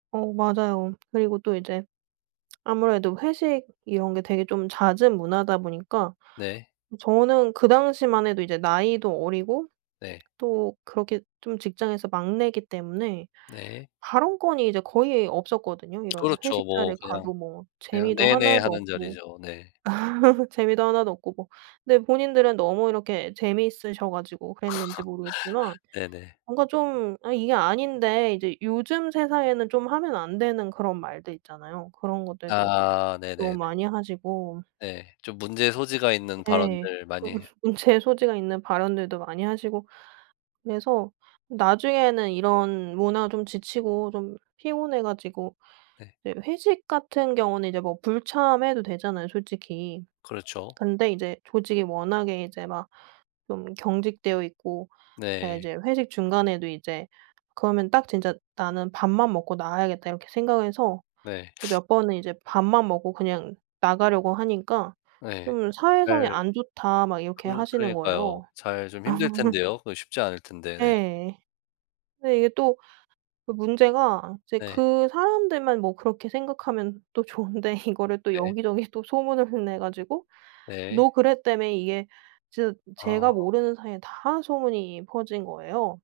어 맞아요. 그리고 또 이제 아무래도 회식 이런 게 되게 좀 잦은 문화다 보니까 네. 저는 그 당시만 해도 이제 나이도 어리고 네. 또 그렇게 좀 직장에서 막내기 때문에 네. 발언권이 이제 거의 없었거든요. 이런 그렇죠. 회식 뭐 자리에 그냥 가도 뭐 그냥 재미도 하나도 "네네."하는 없고 자리죠. 네. 재미도 하나도 없고 뭐 근데 본인들은 너무 이렇게 재미있으셔 가지고 그랬는지 모르겠지만 네네. 뭔가 좀 '아 이게 아닌데.' 이제 요즘 세상에는 좀 하면 안 되는 그런 말들 있잖아요. 그런 것들도 아. 너무 네네네. 많이 하시고 네. 좀 문제의 소지가 있는 네. 발언들 좀 많이 문제의 소지가 있는 발언들도 많이 하시고 그래서 나중에는 이런 문화 좀 지치고 좀 피곤해 가지고 네. 이제 회식 같은 경우는 이제 뭐 불참해도 되잖아요 솔직히. 그렇죠. 근데 이제 조직이 워낙에 이제 막 좀 경직되어 있고 네 네. 이제 회식 중간에도 이제 그러면 딱 진짜 '나는 밥만 먹고 나와야겠다.' 이렇게 생각을 해서 네. 몇 번은 이제 밥만 먹고 그냥 나가려고 하니까 네. 좀 그 "사회성이 잘 안 좋다." 막 이렇게 그르 하시는 그러니까요. 거예요. 잘 좀 아. 힘들 텐데요? 그 쉽지 않을 텐데 네. 예. 근데 이게 또 그 문제가 이제 네. 그 사람들만 뭐 그렇게 생각하면 또 좋은데 이거를 또 네. 여기 저기 또 소문을 내 가지고 네. "너 그랬다며." 이게 진짜 제가 아. 모르는 사이에 다 소문이 퍼진 거예요.